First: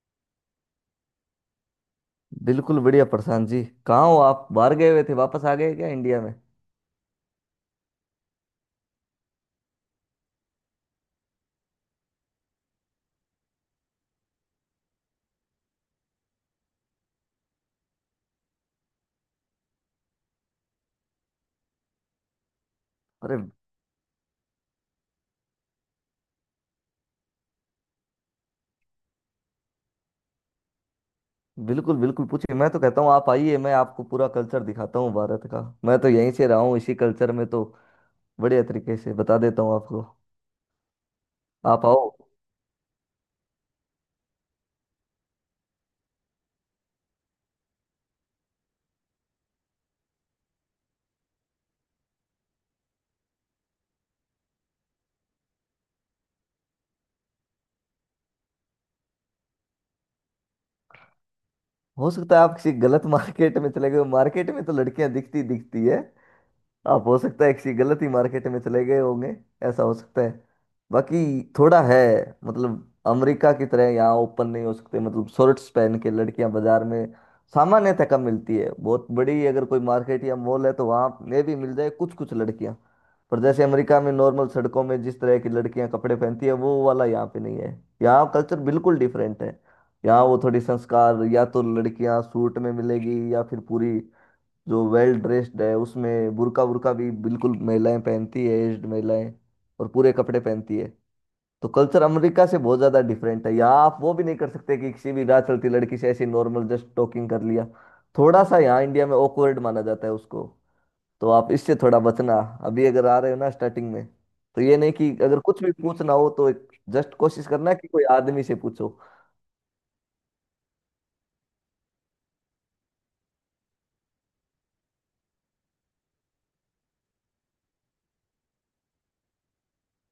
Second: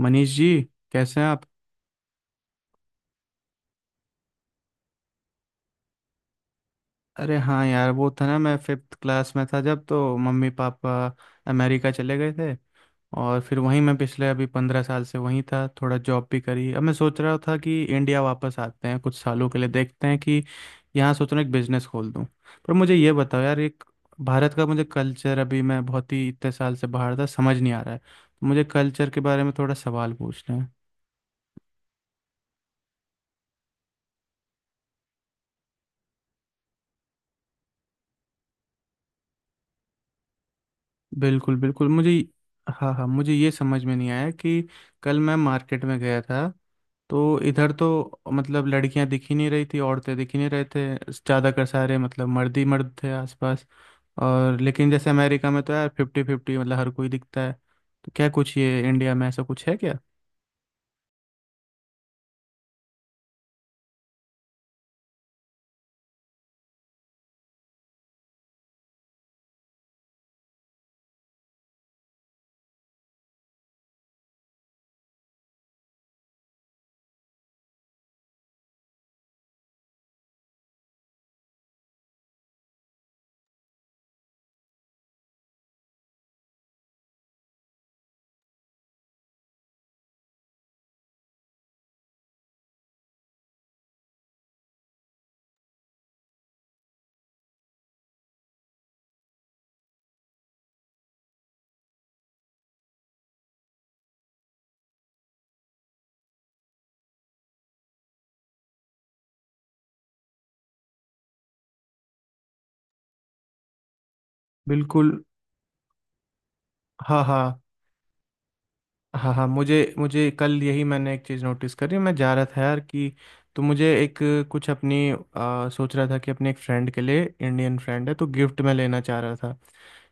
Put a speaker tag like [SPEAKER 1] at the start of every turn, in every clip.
[SPEAKER 1] मनीष जी, कैसे हैं आप।
[SPEAKER 2] बिल्कुल बढ़िया प्रशांत जी। कहाँ हो आप? बाहर गए हुए थे, वापस आ गए क्या इंडिया में?
[SPEAKER 1] अरे हाँ यार, वो था ना, मैं फिफ्थ क्लास में था जब तो मम्मी पापा अमेरिका चले गए थे। और फिर वहीं मैं पिछले अभी 15 साल से वहीं था, थोड़ा जॉब भी करी। अब मैं सोच रहा था कि इंडिया वापस आते हैं कुछ सालों के लिए, देखते हैं कि यहाँ सोच रहा हूँ एक बिजनेस खोल दूँ। पर मुझे ये
[SPEAKER 2] अरे
[SPEAKER 1] बताओ यार, एक भारत का मुझे कल्चर, अभी मैं बहुत ही इतने साल से बाहर था, समझ नहीं आ रहा है, तो मुझे कल्चर के बारे में थोड़ा सवाल पूछना है।
[SPEAKER 2] बिल्कुल बिल्कुल, पूछिए। मैं तो कहता हूँ आप आइए, मैं आपको पूरा कल्चर दिखाता हूँ भारत का। मैं तो यहीं से रहा हूँ इसी कल्चर में, तो बढ़िया तरीके से बता देता हूँ आपको।
[SPEAKER 1] बिल्कुल
[SPEAKER 2] आप
[SPEAKER 1] बिल्कुल,
[SPEAKER 2] आओ।
[SPEAKER 1] मुझे। हाँ हाँ, मुझे ये समझ में नहीं आया कि कल मैं मार्केट में गया था। तो इधर तो मतलब लड़कियां दिख ही नहीं रही थी, औरतें दिख ही नहीं रहे थे, ज़्यादातर सारे मतलब मर्द ही मर्द थे आसपास। और लेकिन जैसे अमेरिका में तो यार फिफ्टी फिफ्टी मतलब हर कोई दिखता है। तो क्या कुछ ये इंडिया में ऐसा कुछ है क्या?
[SPEAKER 2] हो सकता है आप किसी गलत मार्केट में चले गए हो। मार्केट में तो लड़कियां दिखती दिखती है। आप हो सकता है किसी गलत ही मार्केट में चले गए होंगे। ऐसा हो सकता है। बाकी थोड़ा है, मतलब अमेरिका की तरह यहाँ ओपन नहीं हो सकते। मतलब शॉर्ट्स पहन के लड़कियां बाजार में सामान्यतः कम मिलती है। बहुत बड़ी अगर कोई मार्केट या मॉल है तो वहाँ ये भी मिल जाए कुछ कुछ लड़कियां। पर जैसे अमेरिका में नॉर्मल सड़कों में जिस तरह की लड़कियां कपड़े पहनती है, वो वाला यहाँ पे नहीं है। यहाँ कल्चर बिल्कुल डिफरेंट है। यहाँ वो थोड़ी संस्कार, या तो लड़कियां सूट में मिलेगी या फिर पूरी जो वेल ड्रेस्ड है उसमें बुर्का वुर्का भी बिल्कुल महिलाएं पहनती है। एज्ड महिलाएं और पूरे कपड़े पहनती है। तो कल्चर अमेरिका से बहुत ज्यादा डिफरेंट है। यहाँ आप वो भी नहीं कर सकते कि किसी भी राह चलती लड़की से ऐसी नॉर्मल जस्ट टॉकिंग कर लिया। थोड़ा सा यहाँ इंडिया में ऑकवर्ड माना जाता है उसको। तो आप इससे थोड़ा बचना, अभी अगर आ रहे हो ना स्टार्टिंग में। तो ये नहीं कि
[SPEAKER 1] बिल्कुल।
[SPEAKER 2] अगर कुछ भी पूछना हो तो एक जस्ट
[SPEAKER 1] हाँ हाँ
[SPEAKER 2] कोशिश करना कि कोई आदमी से पूछो।
[SPEAKER 1] हाँ हाँ, मुझे मुझे कल यही मैंने एक चीज़ नोटिस करी, मैं जा रहा था यार कि, तो मुझे एक कुछ अपनी सोच रहा था कि अपने एक फ्रेंड के लिए, इंडियन फ्रेंड है, तो गिफ्ट में लेना चाह रहा था।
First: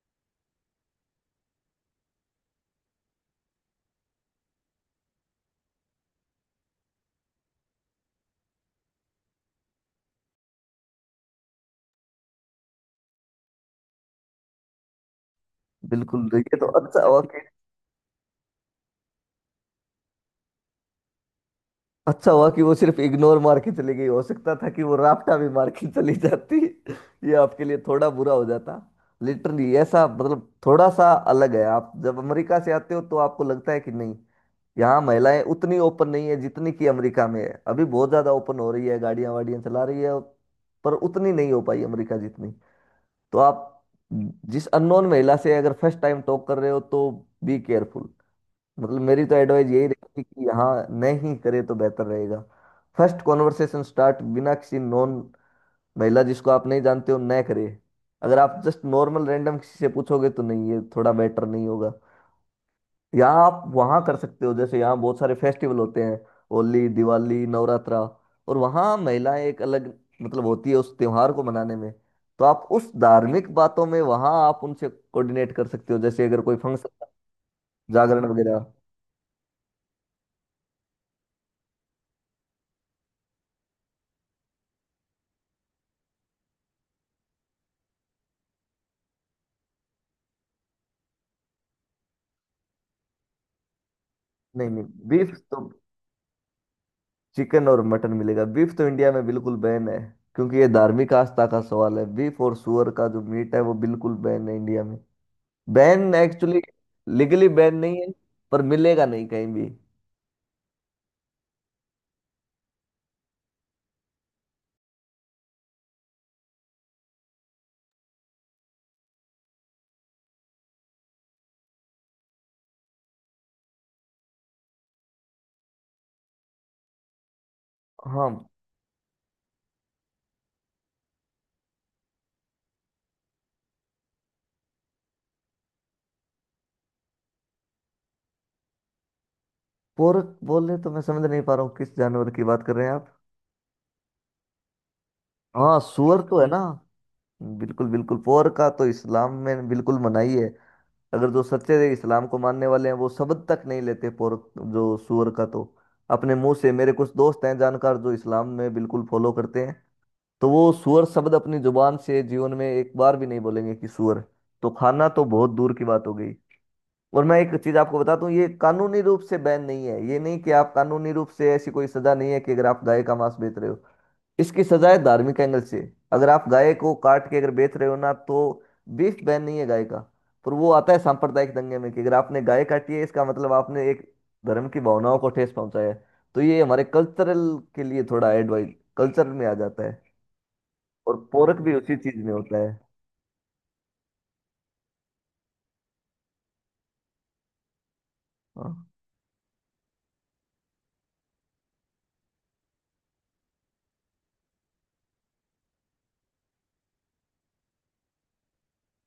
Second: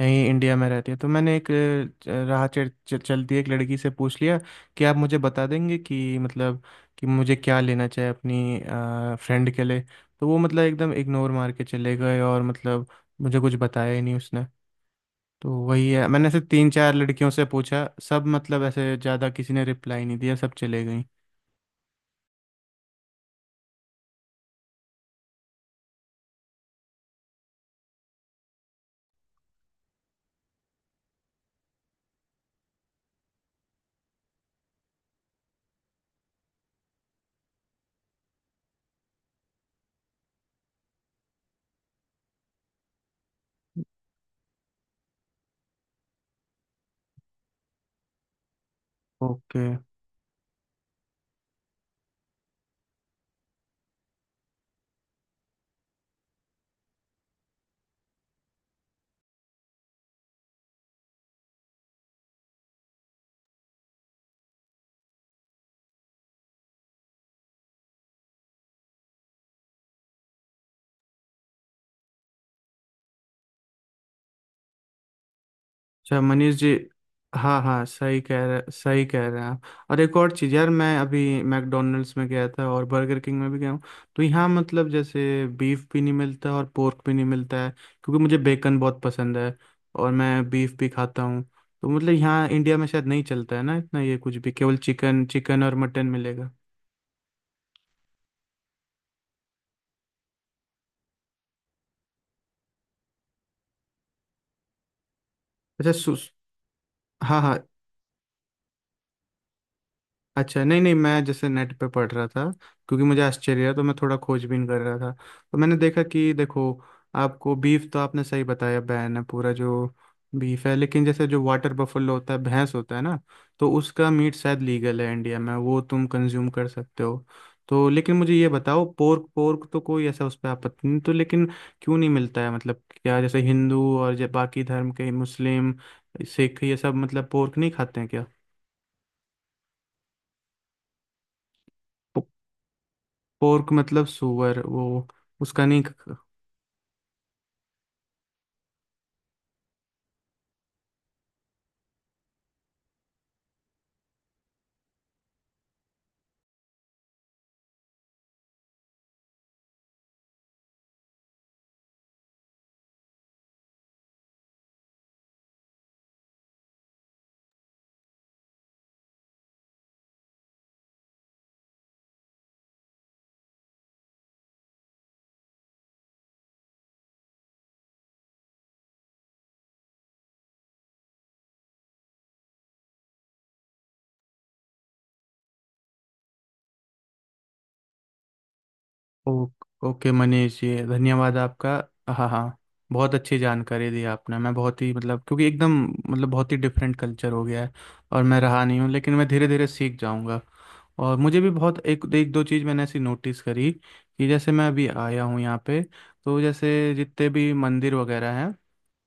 [SPEAKER 1] यहीं इंडिया में रहती है, तो मैंने एक राह चल, चल- चलती एक लड़की से पूछ लिया कि आप मुझे बता देंगे कि मतलब, कि मुझे क्या लेना चाहिए अपनी फ्रेंड के लिए। तो वो मतलब एकदम इग्नोर मार के चले गए और मतलब मुझे कुछ बताया ही नहीं उसने। तो वही है, मैंने
[SPEAKER 2] बिल्कुल,
[SPEAKER 1] ऐसे
[SPEAKER 2] ये तो
[SPEAKER 1] तीन चार
[SPEAKER 2] अच्छा
[SPEAKER 1] लड़कियों से
[SPEAKER 2] ओके।
[SPEAKER 1] पूछा, सब मतलब ऐसे ज़्यादा किसी ने रिप्लाई नहीं दिया, सब चले गई।
[SPEAKER 2] अच्छा हुआ कि वो सिर्फ इग्नोर मार के चली गई, हो सकता था कि वो राफ्टा भी मार के चली जाती ये आपके लिए थोड़ा बुरा हो जाता। लिटरली ऐसा, मतलब थोड़ा सा अलग है। आप जब अमेरिका से आते हो तो आपको लगता है कि नहीं, यहाँ महिलाएं उतनी ओपन नहीं है जितनी कि अमेरिका में है। अभी बहुत ज्यादा ओपन हो रही है, गाड़ियां वाड़ियां चला रही है, पर उतनी नहीं हो पाई अमेरिका जितनी। तो आप जिस अननोन महिला से अगर फर्स्ट टाइम टॉक कर रहे हो तो बी केयरफुल। मतलब मेरी तो
[SPEAKER 1] ओके।
[SPEAKER 2] एडवाइस यही रहेगी कि यहाँ नहीं करे तो बेहतर रहेगा। फर्स्ट कॉन्वर्सेशन स्टार्ट बिना किसी नॉन, महिला जिसको आप नहीं जानते हो न करे। अगर आप जस्ट नॉर्मल रैंडम किसी से पूछोगे तो नहीं, ये थोड़ा बेटर नहीं होगा। यहाँ आप वहाँ कर सकते हो, जैसे यहाँ बहुत सारे फेस्टिवल होते हैं, होली, दिवाली, नवरात्रा, और वहाँ महिलाएं एक अलग मतलब होती है उस त्योहार को मनाने में। तो आप उस धार्मिक बातों में वहाँ आप उनसे कोऑर्डिनेट कर सकते हो,
[SPEAKER 1] अच्छा
[SPEAKER 2] जैसे अगर
[SPEAKER 1] मनीष
[SPEAKER 2] कोई
[SPEAKER 1] जी,
[SPEAKER 2] फंक्शन,
[SPEAKER 1] हाँ हाँ,
[SPEAKER 2] जागरण वगैरह।
[SPEAKER 1] सही कह रहे हैं आप। और एक और चीज़ यार, मैं अभी मैकडोनल्ड्स में गया था और बर्गर किंग में भी गया हूँ। तो यहाँ मतलब जैसे बीफ भी नहीं मिलता और पोर्क भी नहीं मिलता है। क्योंकि मुझे बेकन बहुत पसंद है और मैं बीफ भी खाता हूँ। तो मतलब यहाँ इंडिया में शायद नहीं चलता है ना इतना, ये कुछ भी
[SPEAKER 2] नहीं
[SPEAKER 1] केवल
[SPEAKER 2] नहीं,
[SPEAKER 1] चिकन
[SPEAKER 2] बीफ तो,
[SPEAKER 1] चिकन और मटन मिलेगा।
[SPEAKER 2] चिकन और मटन मिलेगा, बीफ तो इंडिया में बिल्कुल बैन है। क्योंकि ये धार्मिक आस्था का सवाल है। बीफ और सुअर का जो मीट है वो बिल्कुल बैन है इंडिया में।
[SPEAKER 1] अच्छा
[SPEAKER 2] बैन, एक्चुअली
[SPEAKER 1] हाँ
[SPEAKER 2] लीगली
[SPEAKER 1] हाँ।
[SPEAKER 2] बैन नहीं है, पर मिलेगा नहीं कहीं भी।
[SPEAKER 1] अच्छा, नहीं नहीं, मैं जैसे नेट पे पढ़ रहा था, क्योंकि मुझे आश्चर्य है, तो मैं थोड़ा खोजबीन कर रहा था। तो मैंने देखा कि देखो, आपको बीफ, तो आपने सही बताया बैन है पूरा जो बीफ है, लेकिन जैसे जो वाटर बफलो होता है, भैंस होता है ना। तो उसका मीट शायद लीगल है इंडिया में, वो तुम कंज्यूम कर सकते हो। तो लेकिन
[SPEAKER 2] हाँ।
[SPEAKER 1] मुझे ये बताओ, पोर्क पोर्क तो कोई ऐसा उस पर आपत्ति नहीं, तो लेकिन क्यों नहीं मिलता है? मतलब क्या, जैसे हिंदू और जो बाकी धर्म के मुस्लिम, सिख, ये सब मतलब पोर्क नहीं खाते हैं क्या?
[SPEAKER 2] पोर्क बोले तो मैं समझ नहीं पा रहा हूँ किस जानवर की बात कर रहे हैं आप।
[SPEAKER 1] पोर्क मतलब सुअर, वो, उसका
[SPEAKER 2] हाँ,
[SPEAKER 1] नहीं।
[SPEAKER 2] सुअर तो है ना। बिल्कुल बिल्कुल, पोर्क का तो इस्लाम में बिल्कुल मनाही है। अगर जो सच्चे इस्लाम को मानने वाले हैं वो शब्द तक नहीं लेते, पोर्क जो सुअर का, तो अपने मुंह से, मेरे कुछ दोस्त हैं जानकार जो इस्लाम में बिल्कुल फॉलो करते हैं, तो वो सुअर शब्द अपनी जुबान से जीवन में एक बार भी नहीं बोलेंगे कि सुअर। तो खाना तो बहुत दूर की बात हो गई। और मैं एक चीज आपको बताता हूँ, ये कानूनी रूप से बैन नहीं है। ये नहीं कि आप, कानूनी रूप से ऐसी कोई सजा नहीं है कि अगर आप गाय का मांस बेच रहे हो। इसकी सजा है धार्मिक एंगल से। अगर आप गाय को काट के अगर बेच रहे हो ना, तो बीफ बैन नहीं है गाय का, पर वो आता है सांप्रदायिक दंगे में, कि अगर आपने गाय काटी है इसका मतलब आपने एक धर्म की भावनाओं को ठेस पहुंचाया है। तो ये हमारे कल्चरल के लिए थोड़ा एडवाइस, कल्चर में
[SPEAKER 1] ओ,
[SPEAKER 2] आ जाता है।
[SPEAKER 1] ओके मनीष, ये
[SPEAKER 2] और
[SPEAKER 1] धन्यवाद
[SPEAKER 2] पोरक
[SPEAKER 1] आपका।
[SPEAKER 2] भी उसी चीज
[SPEAKER 1] हाँ
[SPEAKER 2] में
[SPEAKER 1] हाँ,
[SPEAKER 2] होता है।
[SPEAKER 1] बहुत अच्छी जानकारी दी आपने, मैं बहुत ही मतलब, क्योंकि एकदम मतलब बहुत ही डिफरेंट कल्चर हो गया है। और मैं रहा
[SPEAKER 2] हाँ।
[SPEAKER 1] नहीं हूँ, लेकिन मैं धीरे धीरे सीख जाऊँगा। और मुझे भी बहुत एक एक दो चीज़ मैंने ऐसी नोटिस करी, कि जैसे मैं अभी आया हूँ यहाँ पे। तो जैसे जितने भी मंदिर वगैरह हैं,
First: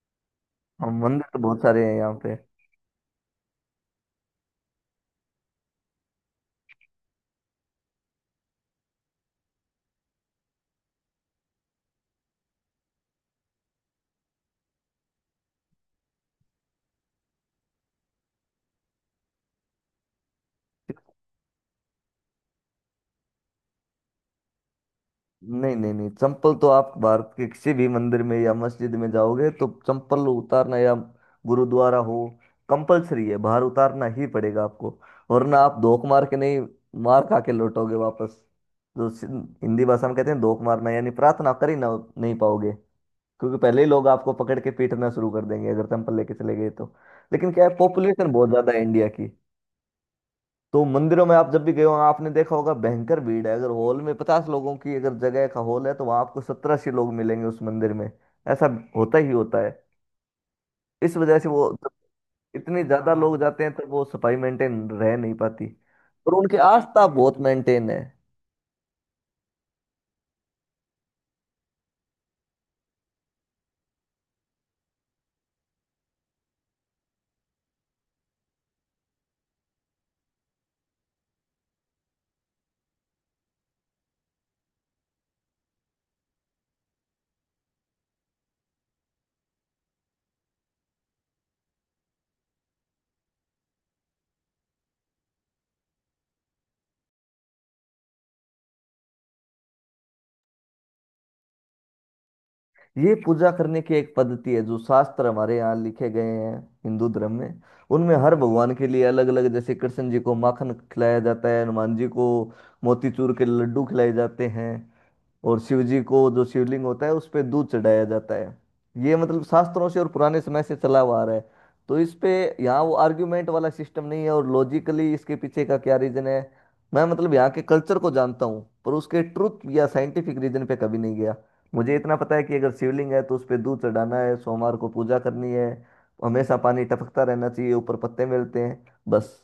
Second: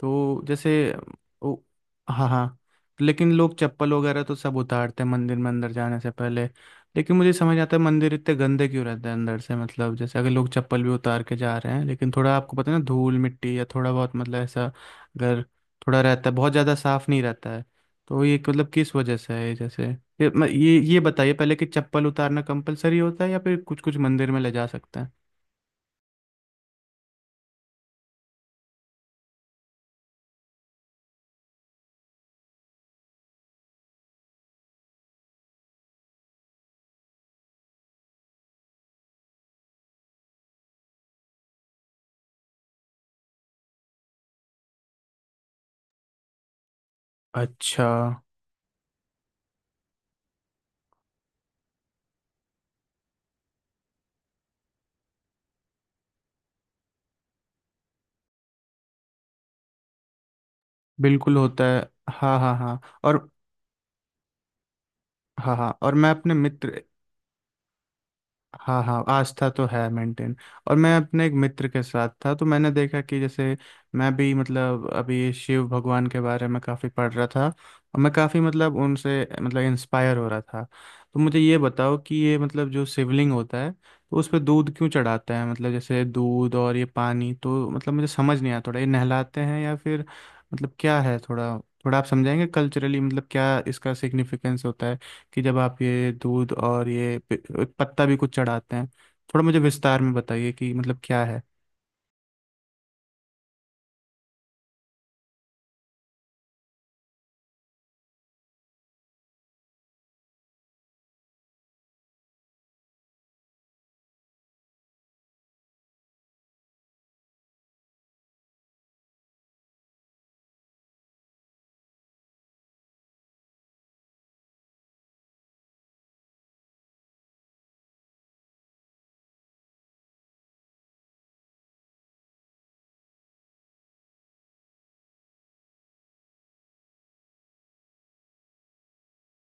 [SPEAKER 1] तो
[SPEAKER 2] हाँ,
[SPEAKER 1] जैसे,
[SPEAKER 2] मंदिर तो
[SPEAKER 1] ओ,
[SPEAKER 2] बहुत सारे हैं यहाँ
[SPEAKER 1] हाँ
[SPEAKER 2] पे।
[SPEAKER 1] हाँ। लेकिन लोग चप्पल वगैरह तो सब उतारते हैं, मंदिर में अंदर जाने से पहले। लेकिन मुझे समझ आता है, मंदिर इतने गंदे क्यों रहते हैं अंदर से? मतलब जैसे अगर लोग चप्पल भी उतार के जा रहे हैं, लेकिन थोड़ा, आपको पता है ना, धूल मिट्टी या थोड़ा बहुत मतलब, ऐसा अगर थोड़ा रहता है, बहुत ज़्यादा साफ नहीं रहता है। तो ये मतलब किस वजह से है, ये जैसे ये बताइए पहले, कि चप्पल उतारना कंपलसरी होता है या फिर कुछ कुछ मंदिर में ले जा सकते हैं?
[SPEAKER 2] नहीं नहीं नहीं, चंपल तो आप भारत के किसी भी मंदिर में या मस्जिद में जाओगे तो चंपल उतारना, या गुरुद्वारा हो, कंपलसरी है, बाहर उतारना ही पड़ेगा आपको। वरना आप धोख मार के नहीं, मार खा के लौटोगे वापस। जो सिं- हिंदी भाषा में कहते हैं धोख मारना, यानी प्रार्थना कर ही ना नहीं पाओगे। क्योंकि पहले ही लोग आपको पकड़ के पीटना शुरू कर देंगे अगर चंपल लेके चले गए तो। लेकिन क्या है,
[SPEAKER 1] अच्छा,
[SPEAKER 2] पॉपुलेशन बहुत ज्यादा है इंडिया की। तो मंदिरों में आप जब भी गए हो आपने देखा होगा भयंकर भीड़ है। अगर हॉल में 50 लोगों की अगर जगह का हॉल है तो वहां आपको 17-80 लोग मिलेंगे उस मंदिर में। ऐसा होता ही होता है। इस
[SPEAKER 1] बिल्कुल
[SPEAKER 2] वजह से
[SPEAKER 1] होता
[SPEAKER 2] वो
[SPEAKER 1] है।
[SPEAKER 2] जब
[SPEAKER 1] हाँ हाँ हाँ,
[SPEAKER 2] इतने ज्यादा
[SPEAKER 1] और
[SPEAKER 2] लोग जाते हैं तो वो सफाई मेंटेन रह नहीं
[SPEAKER 1] हाँ
[SPEAKER 2] पाती।
[SPEAKER 1] हाँ, और मैं
[SPEAKER 2] और
[SPEAKER 1] अपने
[SPEAKER 2] उनकी
[SPEAKER 1] मित्र।
[SPEAKER 2] आस्था बहुत मेंटेन है।
[SPEAKER 1] हाँ हाँ, आस्था तो है मेंटेन। और मैं अपने एक मित्र के साथ था, तो मैंने देखा कि जैसे मैं भी मतलब अभी शिव भगवान के बारे में काफ़ी पढ़ रहा था और मैं काफ़ी मतलब उनसे मतलब इंस्पायर हो रहा था। तो मुझे ये बताओ कि ये मतलब जो शिवलिंग होता है, तो उस पर दूध क्यों चढ़ाते हैं? मतलब जैसे दूध और ये पानी तो मतलब मुझे समझ नहीं आया थोड़ा, ये नहलाते हैं या फिर, मतलब क्या है थोड़ा? थोड़ा आप समझाएंगे कल्चरली, मतलब क्या इसका सिग्निफिकेंस होता है, कि जब आप ये दूध और ये पत्ता भी कुछ चढ़ाते हैं। थोड़ा मुझे विस्तार में बताइए कि मतलब क्या है।
[SPEAKER 2] ये पूजा करने की एक पद्धति है जो शास्त्र हमारे यहाँ लिखे गए हैं हिंदू धर्म में। उनमें हर भगवान के लिए अलग अलग, जैसे कृष्ण जी को माखन खिलाया जाता है, हनुमान जी को मोतीचूर के लड्डू खिलाए जाते हैं, और शिव जी को जो शिवलिंग होता है उस पे दूध चढ़ाया जाता है। ये मतलब शास्त्रों से और पुराने समय से चला हुआ आ रहा है। तो इस पे, यहाँ वो आर्ग्यूमेंट वाला सिस्टम नहीं है और लॉजिकली इसके पीछे का क्या रीजन है, मैं मतलब यहाँ के कल्चर को जानता हूँ पर उसके ट्रुथ या साइंटिफिक रीजन पे कभी नहीं गया। मुझे इतना पता है कि अगर शिवलिंग है तो उस पे दूध चढ़ाना है, सोमवार को पूजा करनी है, हमेशा पानी टपकता रहना चाहिए ऊपर, पत्ते मिलते हैं, बस।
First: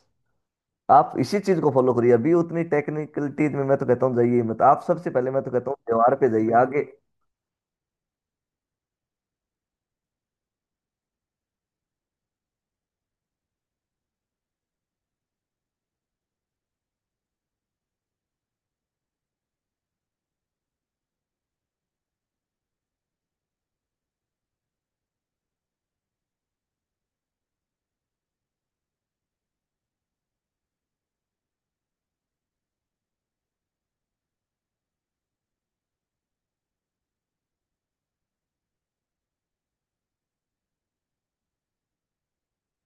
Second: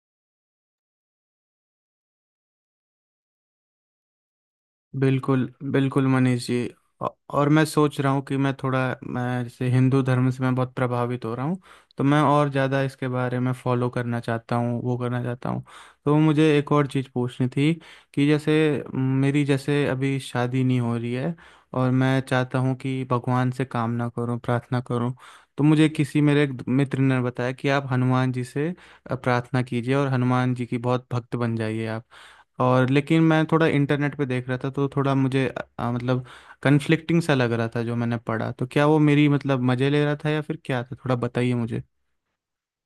[SPEAKER 2] आप इसी चीज को फॉलो करिए। अभी उतनी टेक्निकलिटीज में मैं तो कहता हूँ जाइए मत आप, सबसे पहले मैं तो
[SPEAKER 1] बिल्कुल
[SPEAKER 2] कहता हूँ
[SPEAKER 1] बिल्कुल
[SPEAKER 2] त्योहार पे
[SPEAKER 1] मनीष
[SPEAKER 2] जाइए
[SPEAKER 1] जी,
[SPEAKER 2] आगे।
[SPEAKER 1] औ- और मैं सोच रहा हूँ कि मैं थोड़ा, मैं जैसे हिंदू धर्म से मैं बहुत प्रभावित हो रहा हूँ। तो मैं और ज़्यादा इसके बारे में फॉलो करना चाहता हूँ, वो करना चाहता हूँ। तो मुझे एक और चीज़ पूछनी थी, कि जैसे मेरी जैसे अभी शादी नहीं हो रही है। और मैं चाहता हूँ कि भगवान से कामना करूँ, प्रार्थना करूँ। तो मुझे किसी मेरे एक मित्र ने बताया कि आप हनुमान जी से प्रार्थना कीजिए और हनुमान जी की बहुत भक्त बन जाइए आप। और लेकिन मैं थोड़ा इंटरनेट पे देख रहा था, तो थोड़ा मुझे मतलब कन्फ्लिक्टिंग सा लग रहा था जो मैंने पढ़ा, तो क्या वो मेरी मतलब मज़े ले रहा था या फिर क्या था, थोड़ा बताइए मुझे।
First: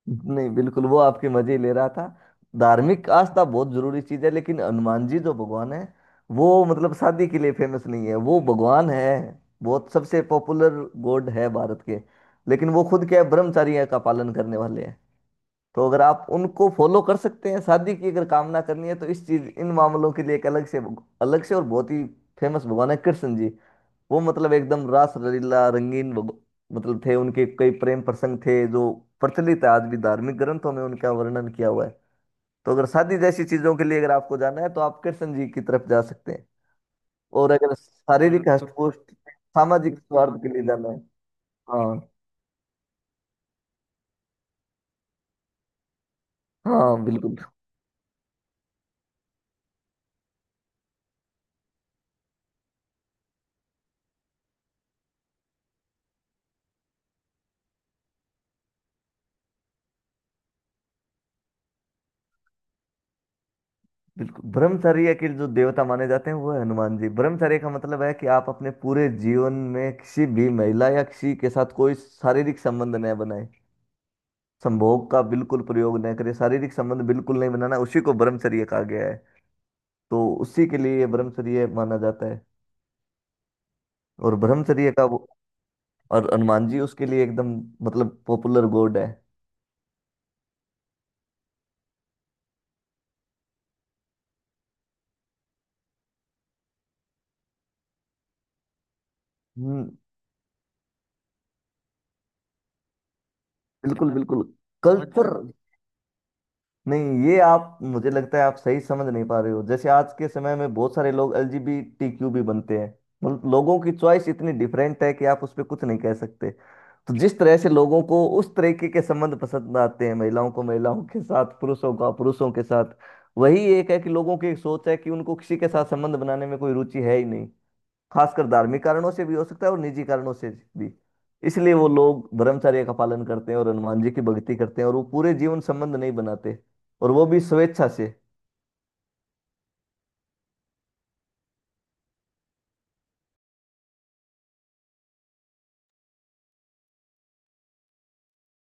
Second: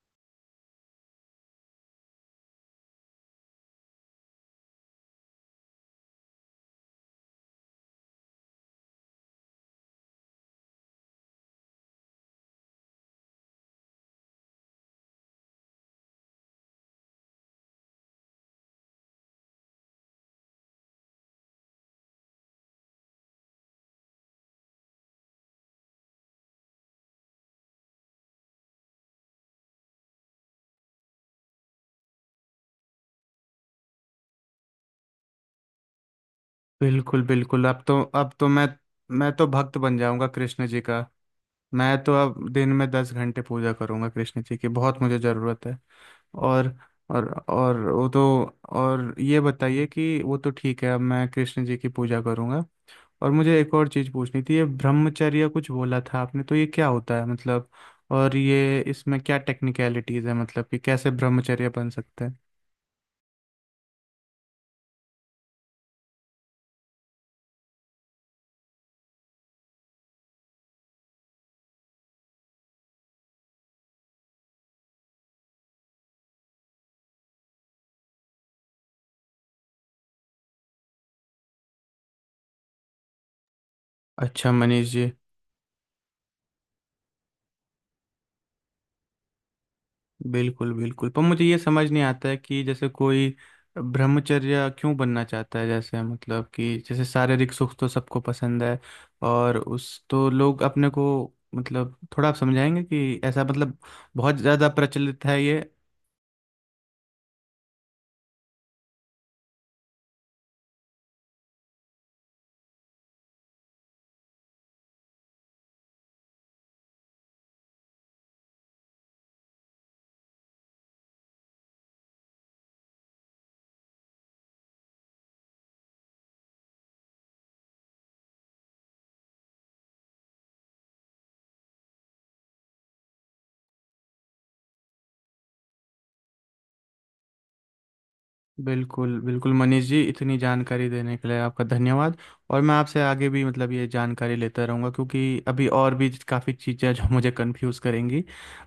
[SPEAKER 2] नहीं, बिल्कुल वो आपके मजे ले रहा था। धार्मिक आस्था बहुत जरूरी चीज है, लेकिन हनुमान जी जो भगवान है वो मतलब शादी के लिए फेमस नहीं है। वो भगवान है बहुत, सबसे पॉपुलर गॉड है भारत के, लेकिन वो खुद क्या है, ब्रह्मचारी का पालन करने वाले हैं। तो अगर आप उनको फॉलो कर सकते हैं शादी की अगर कामना करनी है तो, इस चीज इन मामलों के लिए एक अलग से, और बहुत ही फेमस भगवान है कृष्ण जी। वो मतलब एकदम रास लीला, रंगीन मतलब थे, उनके कई प्रेम प्रसंग थे जो प्रचलित है आज भी, धार्मिक ग्रंथों में उनका वर्णन किया हुआ है। तो अगर शादी जैसी चीजों के लिए अगर आपको जाना है तो आप कृष्ण जी की तरफ जा सकते हैं।
[SPEAKER 1] बिल्कुल
[SPEAKER 2] और
[SPEAKER 1] बिल्कुल,
[SPEAKER 2] अगर
[SPEAKER 1] अब तो अब
[SPEAKER 2] शारीरिक
[SPEAKER 1] तो
[SPEAKER 2] मतलब हष्टपुष्ट
[SPEAKER 1] मैं तो भक्त बन
[SPEAKER 2] सामाजिक
[SPEAKER 1] जाऊंगा
[SPEAKER 2] स्वार्थ के लिए
[SPEAKER 1] कृष्ण जी
[SPEAKER 2] जाना है।
[SPEAKER 1] का। मैं
[SPEAKER 2] हाँ।
[SPEAKER 1] तो अब दिन में 10 घंटे पूजा करूंगा कृष्ण जी की, बहुत मुझे ज़रूरत है। और
[SPEAKER 2] हाँ
[SPEAKER 1] और
[SPEAKER 2] बिल्कुल।
[SPEAKER 1] और वो तो, और ये बताइए कि वो तो ठीक है, अब मैं कृष्ण जी की पूजा करूंगा। और मुझे एक और चीज़ पूछनी थी, ये ब्रह्मचर्य कुछ बोला था आपने, तो ये क्या होता है मतलब? और ये इसमें क्या टेक्निकलिटीज़ है, मतलब कि कैसे ब्रह्मचर्य बन सकते हैं?
[SPEAKER 2] बिल्कुल ब्रह्मचर्य के जो देवता माने जाते हैं वो है हनुमान जी। ब्रह्मचर्य का मतलब है कि आप अपने पूरे जीवन में किसी भी महिला या किसी के साथ कोई शारीरिक संबंध न बनाए, संभोग का बिल्कुल प्रयोग न करें, शारीरिक संबंध बिल्कुल नहीं बनाना, उसी को ब्रह्मचर्य कहा गया है। तो उसी के लिए ये ब्रह्मचर्य माना जाता है। और
[SPEAKER 1] अच्छा मनीष
[SPEAKER 2] ब्रह्मचर्य का
[SPEAKER 1] जी,
[SPEAKER 2] वो, और हनुमान जी उसके लिए एकदम मतलब पॉपुलर गॉड है।
[SPEAKER 1] बिल्कुल बिल्कुल, पर मुझे ये समझ नहीं आता है कि जैसे कोई ब्रह्मचर्य क्यों बनना चाहता है? जैसे मतलब, कि जैसे शारीरिक सुख तो सबको पसंद है, और
[SPEAKER 2] हम्म।
[SPEAKER 1] उस तो लोग अपने को, मतलब थोड़ा आप समझाएंगे कि ऐसा मतलब
[SPEAKER 2] बिल्कुल
[SPEAKER 1] बहुत
[SPEAKER 2] बिल्कुल,
[SPEAKER 1] ज़्यादा
[SPEAKER 2] अच्छा
[SPEAKER 1] प्रचलित
[SPEAKER 2] कल्चर।
[SPEAKER 1] है ये?
[SPEAKER 2] नहीं, ये आप, मुझे लगता है आप सही समझ नहीं पा रहे हो। जैसे आज के समय में बहुत सारे लोग एलजीबीटीक्यू भी बनते हैं। मतलब लोगों की चॉइस इतनी डिफरेंट है कि आप उस पर कुछ नहीं कह सकते। तो जिस तरह से लोगों को उस तरीके के संबंध पसंद आते हैं, महिलाओं को महिलाओं के साथ, पुरुषों का पुरुषों के साथ, वही एक है कि लोगों की एक सोच है कि उनको किसी के साथ संबंध बनाने में कोई रुचि है ही नहीं। खासकर धार्मिक कारणों से भी हो सकता है और निजी कारणों से भी। इसलिए वो लोग ब्रह्मचर्य का पालन करते हैं और हनुमान जी की भक्ति करते हैं और वो पूरे जीवन संबंध नहीं बनाते, और वो भी स्वेच्छा से।
[SPEAKER 1] बिल्कुल बिल्कुल मनीष जी, इतनी जानकारी देने के लिए आपका धन्यवाद। और मैं आपसे आगे भी मतलब ये जानकारी लेता रहूँगा, क्योंकि अभी और भी काफ़ी चीज़ें जो मुझे कंफ्यूज करेंगी।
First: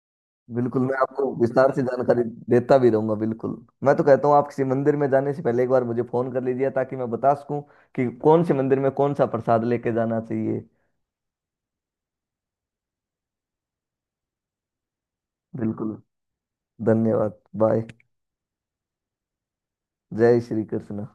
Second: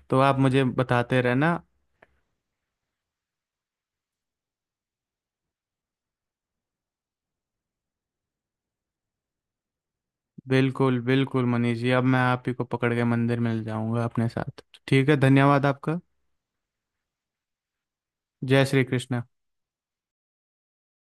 [SPEAKER 1] तो आप मुझे
[SPEAKER 2] बिल्कुल, मैं
[SPEAKER 1] बताते
[SPEAKER 2] आपको
[SPEAKER 1] रहना।
[SPEAKER 2] विस्तार से जानकारी देता भी रहूंगा, बिल्कुल। मैं तो कहता हूँ आप किसी मंदिर में जाने से पहले एक बार मुझे फोन कर लीजिए, ताकि मैं बता सकूं कि कौन से मंदिर में कौन सा प्रसाद लेके जाना चाहिए।
[SPEAKER 1] बिल्कुल बिल्कुल मनीष जी, अब मैं आप ही को पकड़ के मंदिर में ले जाऊँगा अपने साथ। ठीक है, धन्यवाद
[SPEAKER 2] बिल्कुल।
[SPEAKER 1] आपका।
[SPEAKER 2] धन्यवाद, बाय।
[SPEAKER 1] जय श्री कृष्ण।
[SPEAKER 2] जय श्री कृष्ण।